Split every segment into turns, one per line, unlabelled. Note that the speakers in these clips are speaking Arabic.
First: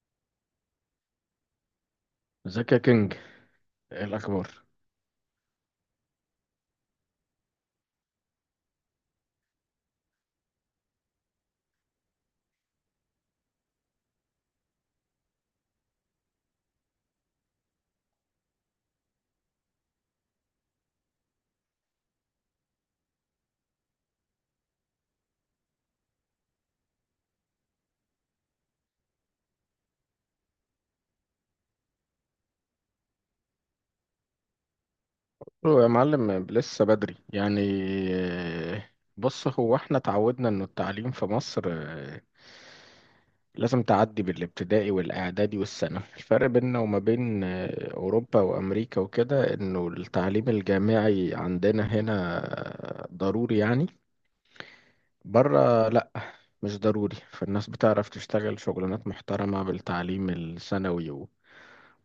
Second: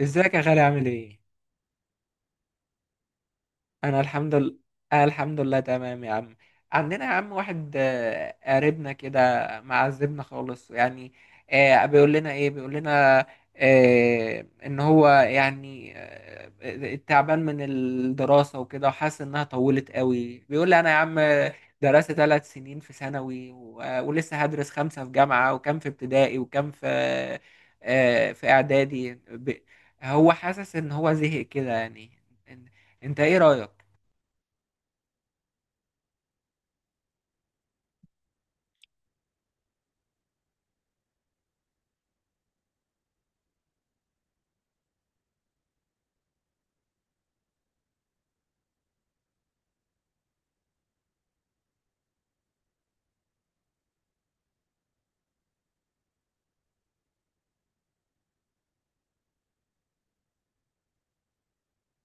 ازيك يا غالي عامل ايه؟
ازيك يا كينج؟
انا
ايه
الحمد لله.
الاخبار؟
أنا الحمد لله تمام يا عم. عندنا يا عم واحد، قريبنا كده معذبنا خالص يعني. بيقول لنا ايه، بيقول لنا ان هو يعني تعبان من الدراسة وكده وحاسس انها طولت قوي. بيقول لي انا يا عم درست 3 سنين في ثانوي ولسه هدرس خمسة في جامعة وكم في ابتدائي وكم في في اعدادي هو حاسس ان هو زهق كده يعني. انت ايه رأيك؟
هو يا معلم لسه بدري يعني. آه، بص، هو احنا اتعودنا انه التعليم في مصر لازم تعدي بالابتدائي والاعدادي والثانوي. الفرق بيننا وما بين اوروبا وامريكا وكده انه التعليم الجامعي عندنا هنا ضروري يعني. بره لا، مش ضروري. فالناس بتعرف تشتغل شغلانات محترمة بالتعليم الثانوي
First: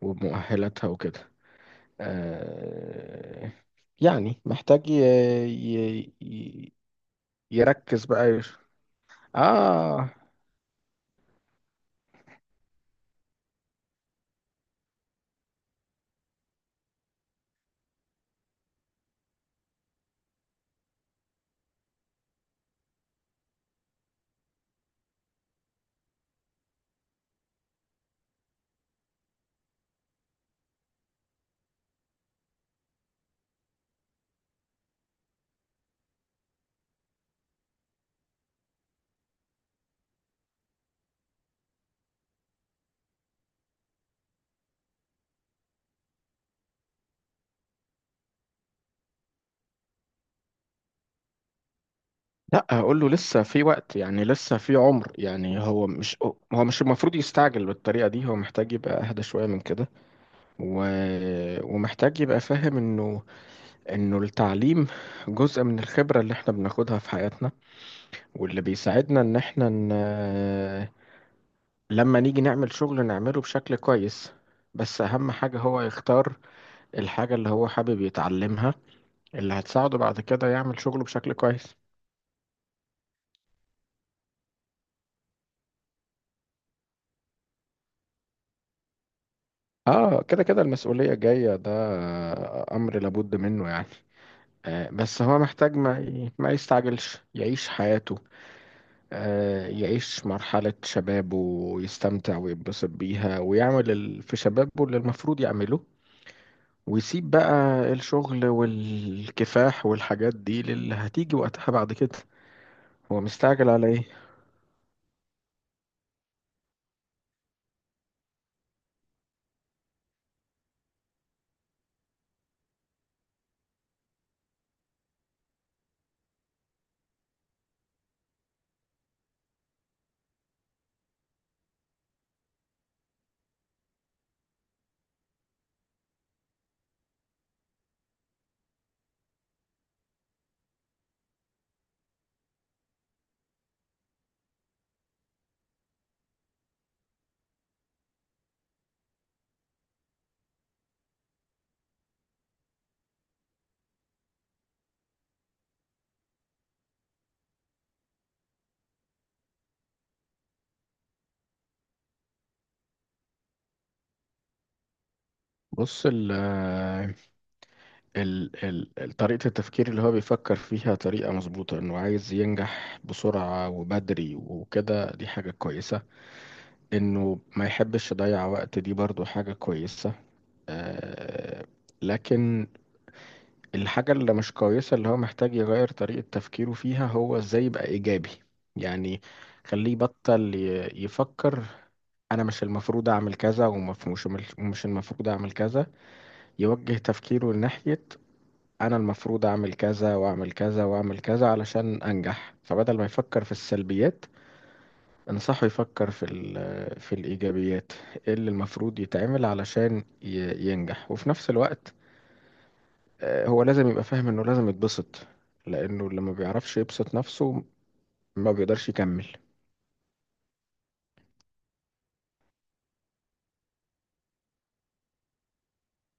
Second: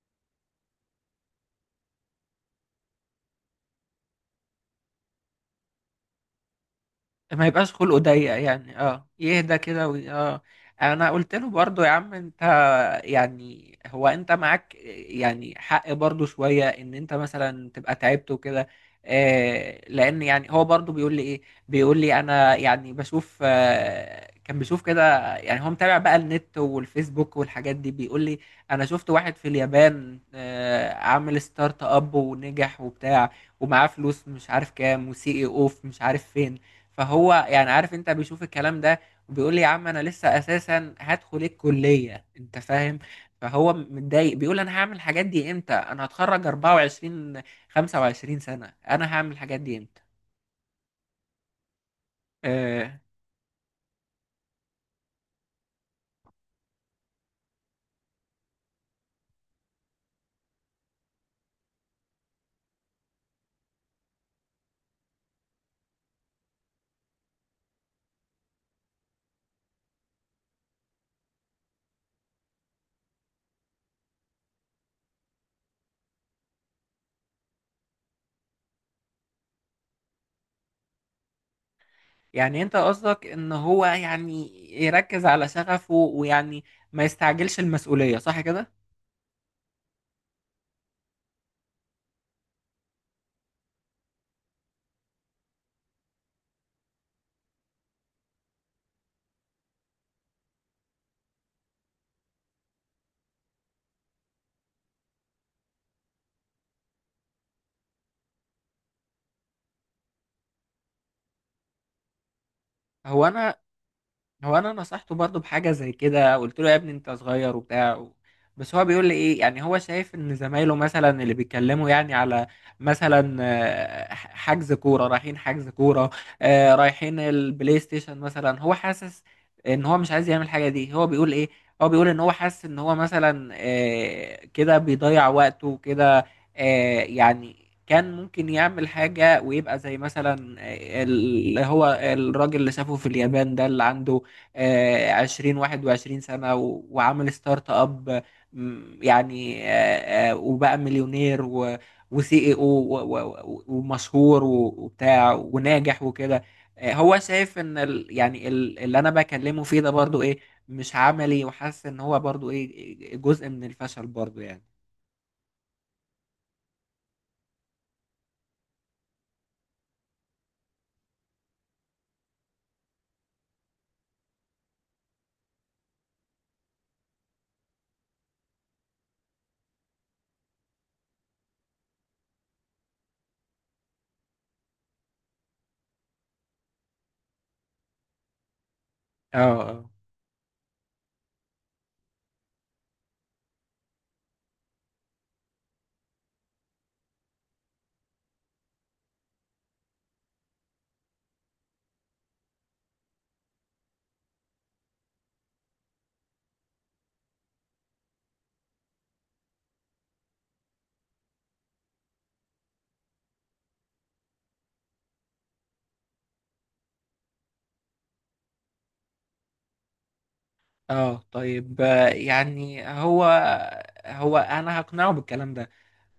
وبمؤهلاتها وكده. آه، يعني محتاج ي... ي-
ما يبقاش خلقه
يركز بقى،
ضيق
يش...
يعني، اه، يهدى كده
آه
اه. انا قلت له برضه يا عم انت، يعني هو انت معاك يعني حق برضو شوية ان انت مثلا تبقى تعبت وكده، لان يعني هو برضو بيقول لي ايه، بيقول لي انا يعني بشوف، كان بيشوف كده. يعني هو متابع بقى النت والفيسبوك والحاجات دي. بيقول لي انا شفت واحد في اليابان عامل ستارت اب ونجح وبتاع ومعاه فلوس مش عارف كام وسي اي اوف مش عارف فين. فهو يعني عارف، انت بيشوف الكلام ده. بيقول لي يا عم انا لسه اساسا هدخل الكليه، انت فاهم. فهو متضايق، بيقول انا هعمل الحاجات دي امتى، انا هتخرج 24، 25 سنه، انا هعمل الحاجات دي امتى؟
لا،
آه
هقول له لسه في وقت يعني. لسه في عمر يعني. هو مش المفروض يستعجل بالطريقة دي. هو محتاج يبقى أهدى شوية من كده، و... ومحتاج يبقى فاهم إنه التعليم جزء من الخبرة اللي إحنا بناخدها في حياتنا، واللي بيساعدنا إن لما نيجي نعمل شغل نعمله بشكل كويس. بس أهم حاجة هو يختار الحاجة اللي هو حابب يتعلمها، اللي هتساعده بعد كده يعمل شغله بشكل كويس.
يعني انت قصدك ان هو يعني يركز على شغفه ويعني ما يستعجلش المسؤوليه، صح كده؟
اه، كده كده المسؤولية جاية. ده امر لابد منه يعني. بس هو محتاج ما يستعجلش، يعيش حياته. يعيش مرحلة شبابه ويستمتع ويتبسط بيها ويعمل في شبابه اللي المفروض يعمله، ويسيب بقى الشغل والكفاح والحاجات دي للي هتيجي وقتها بعد كده. هو
هو انا
مستعجل على ايه؟
هو انا نصحته برضه بحاجه زي كده، قلت له يا ابني انت صغير وبتاع بس هو بيقول لي ايه، يعني هو شايف ان زمايله مثلا اللي بيتكلموا يعني على مثلا حجز كوره، رايحين حجز كوره، رايحين البلاي ستيشن مثلا. هو حاسس ان هو مش عايز يعمل الحاجه دي. هو بيقول ايه، هو بيقول ان هو حاسس ان هو مثلا كده بيضيع وقته كده، يعني كان ممكن يعمل حاجة ويبقى زي مثلا اللي هو الراجل اللي شافه في اليابان ده، اللي عنده 20 21 سنة وعمل ستارت اب. يعني وبقى مليونير وسي اي او ومشهور وبتاع وناجح وكده. هو شايف ان ال اللي انا بكلمه فيه ده برضو ايه، مش عملي، وحاسس ان هو برضو ايه، جزء من الفشل برضو يعني.
بص طريقة التفكير اللي هو بيفكر فيها طريقة مظبوطة. انه عايز ينجح بسرعة وبدري وكده، دي حاجة كويسة. انه ما يحبش يضيع وقت، دي برضو حاجة كويسة. آه لكن الحاجة اللي مش كويسة، اللي هو محتاج يغير طريقة تفكيره فيها، هو ازاي يبقى ايجابي يعني.
اه. اه.
خليه يبطل يفكر: انا مش المفروض اعمل كذا، ومش مش المفروض اعمل كذا. يوجه تفكيره ناحية: انا المفروض اعمل كذا واعمل كذا واعمل كذا علشان انجح. فبدل ما يفكر في السلبيات، انصحه يفكر في في الايجابيات. إيه اللي المفروض يتعمل علشان ينجح؟ وفي نفس الوقت هو لازم يبقى فاهم انه لازم يتبسط، لانه اللي ما بيعرفش يبسط نفسه ما بيقدرش يكمل.
اه طيب، يعني هو انا هقنعه بالكلام ده،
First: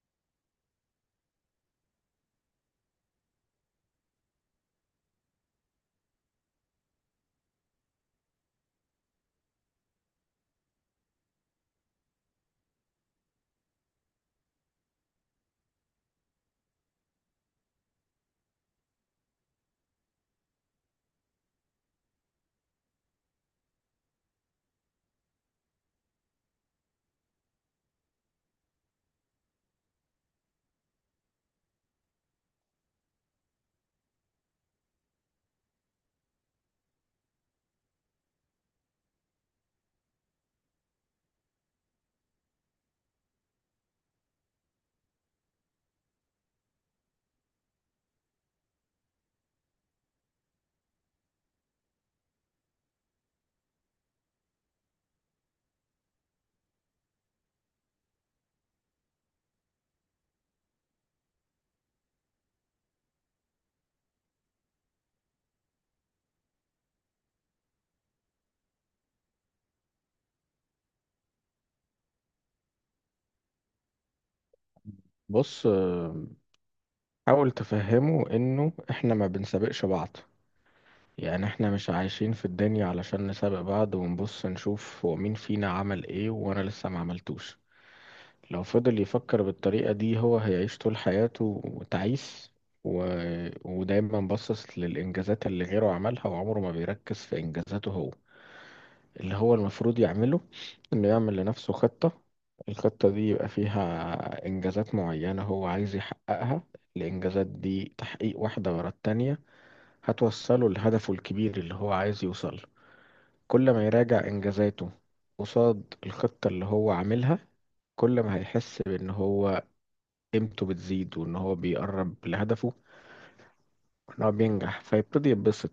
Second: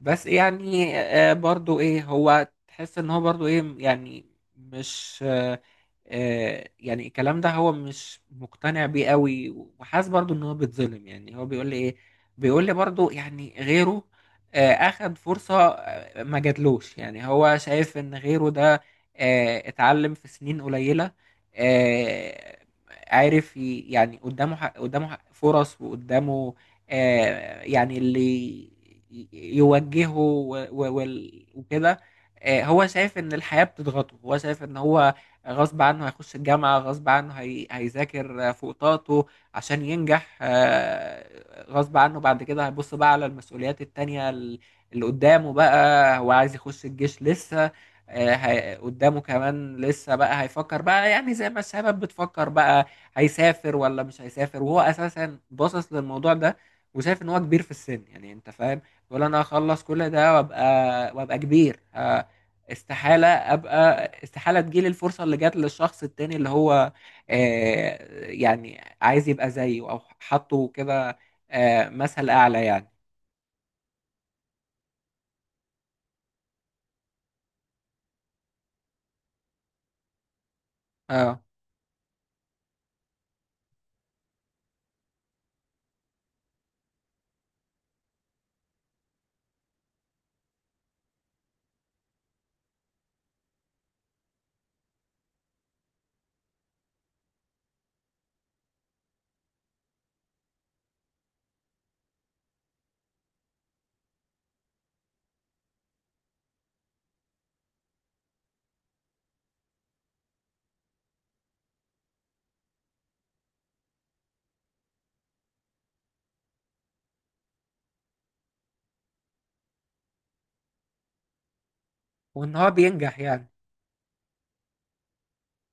بس يعني برضو ايه هو تحس ان هو برضو ايه يعني، مش يعني الكلام ده هو مش مقتنع بيه قوي، وحاسس برضو ان هو بيتظلم. يعني هو بيقول لي ايه، بيقول لي برضو يعني غيره اخد فرصة ما جاتلوش. يعني هو شايف ان غيره ده اتعلم في سنين قليلة، آه، عارف يعني قدامه فرص، وقدامه يعني اللي يوجهه وكده. هو شايف ان الحياة بتضغطه. هو شايف ان هو غصب عنه هيخش الجامعة، غصب عنه هيذاكر فوق طاقته عشان ينجح، غصب عنه بعد كده هيبص بقى على المسؤوليات التانية اللي قدامه بقى. هو عايز يخش الجيش لسه، قدامه كمان لسه بقى. هيفكر بقى يعني زي ما الشباب بتفكر بقى هيسافر ولا مش هيسافر، وهو اساسا باصص للموضوع ده وشايف ان هو كبير في السن، يعني انت فاهم. بيقول انا هخلص كل ده وابقى كبير، استحالة ابقى، استحالة تجيلي الفرصة اللي جات للشخص التاني اللي هو آه، يعني عايز يبقى زيه او حاطه كده مثل اعلى يعني.
بص، حاول تفهمه انه احنا ما بنسابقش بعض.
اه.
يعني احنا مش عايشين في الدنيا علشان نسابق بعض ونبص نشوف هو مين فينا عمل ايه وانا لسه ما عملتوش. لو فضل يفكر بالطريقة دي، هو هيعيش طول حياته تعيس و... ودايما باصص للإنجازات اللي غيره عملها، وعمره ما بيركز في إنجازاته هو. اللي هو المفروض يعمله إنه يعمل لنفسه خطة. الخطة دي يبقى فيها إنجازات معينة هو عايز يحققها. الإنجازات دي تحقيق واحدة ورا التانية هتوصله لهدفه الكبير اللي هو عايز يوصله. كل ما يراجع إنجازاته قصاد الخطة اللي هو عاملها، كل ما هيحس بإن هو قيمته بتزيد وان هو بيقرب
وان هو
لهدفه
بينجح يعني.
وان هو بينجح فيبتدي يتبسط.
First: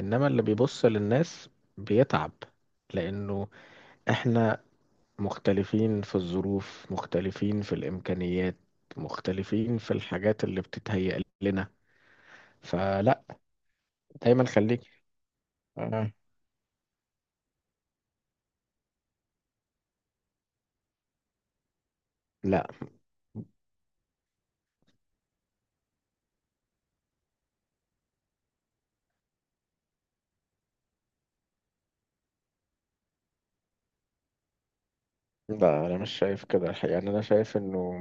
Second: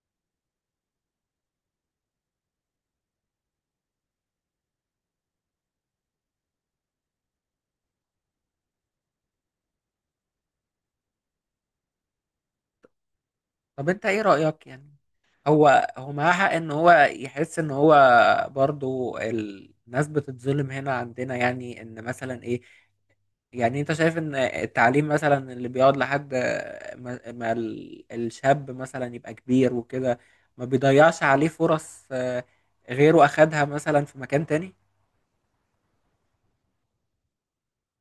انما اللي بيبص للناس بيتعب، لانه احنا مختلفين في الظروف، مختلفين في الامكانيات، مختلفين في الحاجات اللي بتتهيأ لنا. فلا،
طب انت ايه
دايما
رأيك
خليك.
يعني؟ هو
آه.
معاه حق ان هو يحس ان هو برضو الناس بتتظلم هنا عندنا، يعني ان مثلا ايه،
لا،
يعني انت شايف ان التعليم مثلا اللي بيقعد لحد ما الشاب مثلا يبقى كبير وكده، ما بيضيعش عليه فرص؟ غيره اخدها مثلا في مكان تاني.
لا انا مش شايف كده الحقيقة يعني. انا شايف انه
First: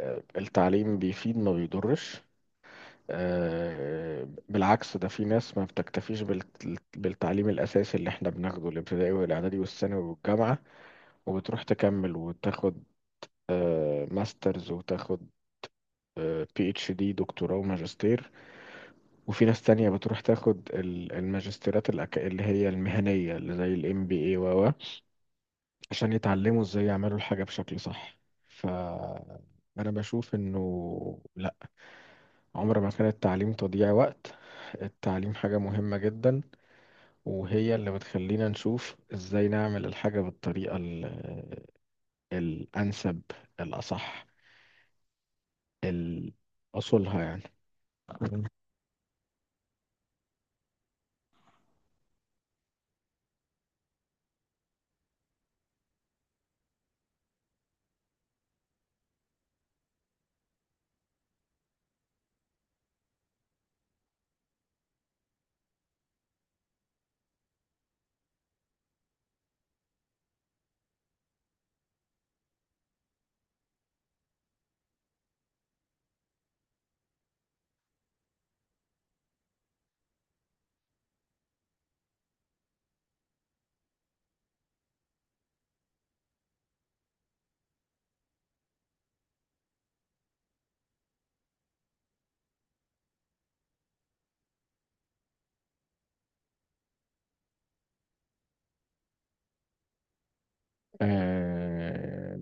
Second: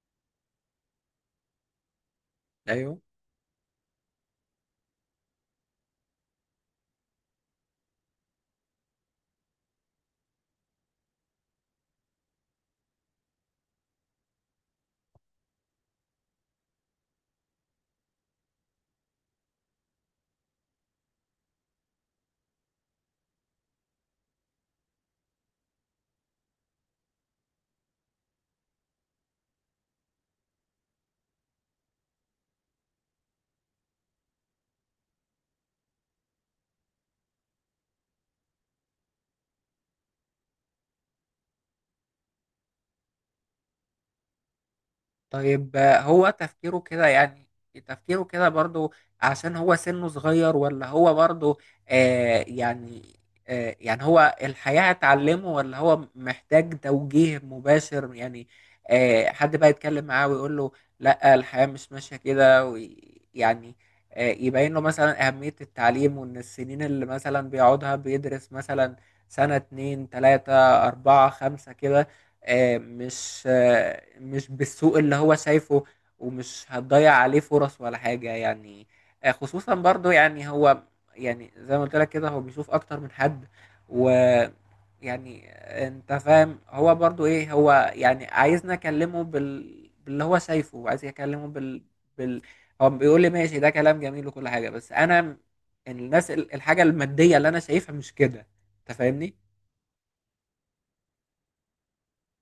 التعليم بيفيد ما بيضرش.
ايوه.
بالعكس، ده في ناس ما بتكتفيش بالتعليم الأساسي اللي احنا بناخده، الابتدائي والإعدادي والثانوي والجامعة، وبتروح تكمل وتاخد ماسترز، وتاخد PhD، دكتوراه وماجستير. وفي ناس تانية بتروح تاخد الماجستيرات اللي هي المهنية، اللي زي الMBA، عشان يتعلموا ازاي يعملوا الحاجة بشكل صح. فأنا بشوف إنه لأ، عمر ما كان التعليم تضييع وقت. التعليم حاجة مهمة جدا، وهي اللي بتخلينا نشوف ازاي نعمل الحاجة بالطريقة الأنسب، الأصح،
طيب، هو
ال-
تفكيره كده
أصولها يعني.
يعني، تفكيره كده برضو عشان هو سنه صغير، ولا هو برضو يعني يعني هو الحياة هتعلمه، ولا هو محتاج توجيه مباشر يعني حد بقى يتكلم معاه ويقول له لا الحياة مش ماشية كده، يعني يبين له مثلا أهمية التعليم، وإن السنين اللي مثلا بيقعدها بيدرس مثلا سنة، اتنين، تلاتة، أربعة، خمسة كده، مش مش بالسوء اللي هو شايفه، ومش هتضيع عليه فرص ولا حاجة يعني. خصوصا برضو يعني هو، يعني زي ما قلت لك كده هو بيشوف اكتر من حد، و، يعني انت فاهم. هو برضو ايه، هو يعني عايزنا اكلمه باللي هو شايفه، وعايز اكلمه بال... هو بيقول لي ماشي، ده كلام جميل وكل حاجة، بس انا الناس، الحاجة المادية اللي انا شايفها مش كده، انت فاهمني.
آه،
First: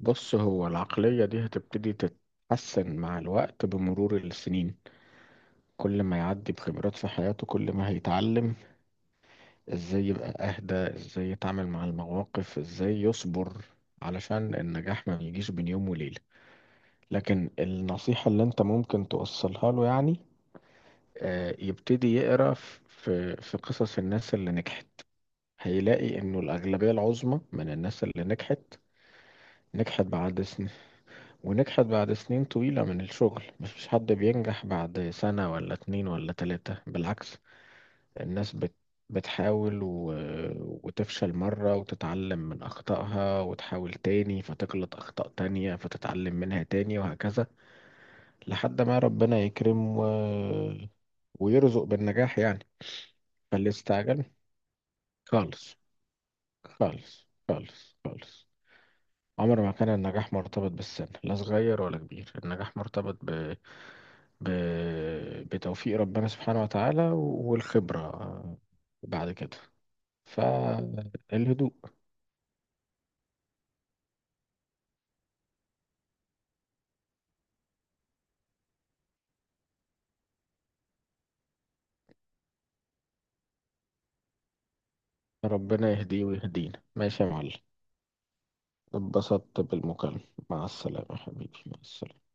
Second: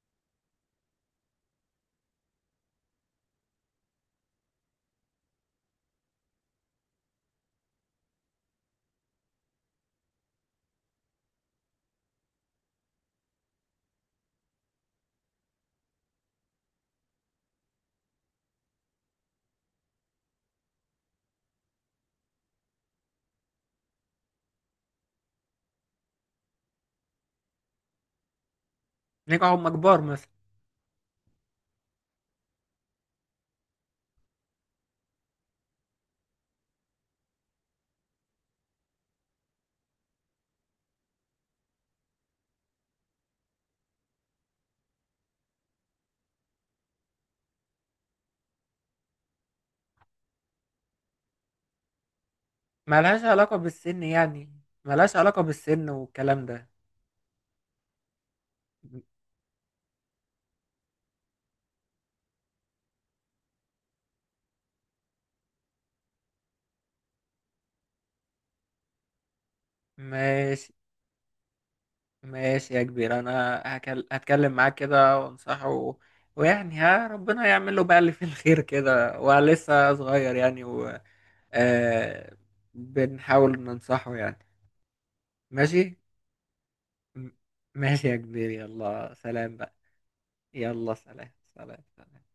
بص، هو العقلية دي هتبتدي تتحسن مع الوقت بمرور السنين. كل ما يعدي بخبرات في حياته، كل ما هيتعلم ازاي يبقى اهدى، ازاي يتعامل مع المواقف، ازاي يصبر. علشان النجاح ما يجيش بين يوم وليلة. لكن النصيحة اللي انت ممكن توصلها له يعني، يبتدي يقرأ في قصص الناس اللي نجحت. هيلاقي انه الأغلبية العظمى من الناس اللي نجحت،
نجحوا هم كبار
نجحت
مثلا.
بعد سنين، ونجحت بعد سنين طويلة من الشغل. مفيش حد بينجح بعد سنة ولا 2 ولا 3. بالعكس، الناس بتحاول وتفشل مرة وتتعلم من أخطائها وتحاول تاني، فتغلط أخطاء تانية فتتعلم منها تاني، وهكذا لحد ما ربنا يكرم ويرزق بالنجاح يعني.
ملهاش علاقة
فاللي
بالسن
استعجل
يعني؟ ملهاش علاقة
خالص،
بالسن والكلام ده.
خالص، خالص، خالص.
م-
عمر ما كان النجاح مرتبط بالسن، لا صغير ولا كبير. النجاح مرتبط ب... بتوفيق ربنا سبحانه وتعالى والخبرة بعد كده.
ماشي.
فالهدوء.
ماشي يا كبير، انا هتكلم معاه كده وانصحه، ويعني، ها، ربنا يعمل له بقى اللي فيه الخير كده، ولسه صغير يعني آه... بنحاول ننصحه يعني. ماشي.
ربنا يهديه ويهدينا. ماشي
م-
يا معلم.
ماشي يا كبير، يلا سلام
اتبسطت
بقى.
بالمكالمة. مع
يلا
السلامة يا
سلام،
حبيبي، مع
سلام، سلام.
السلامة.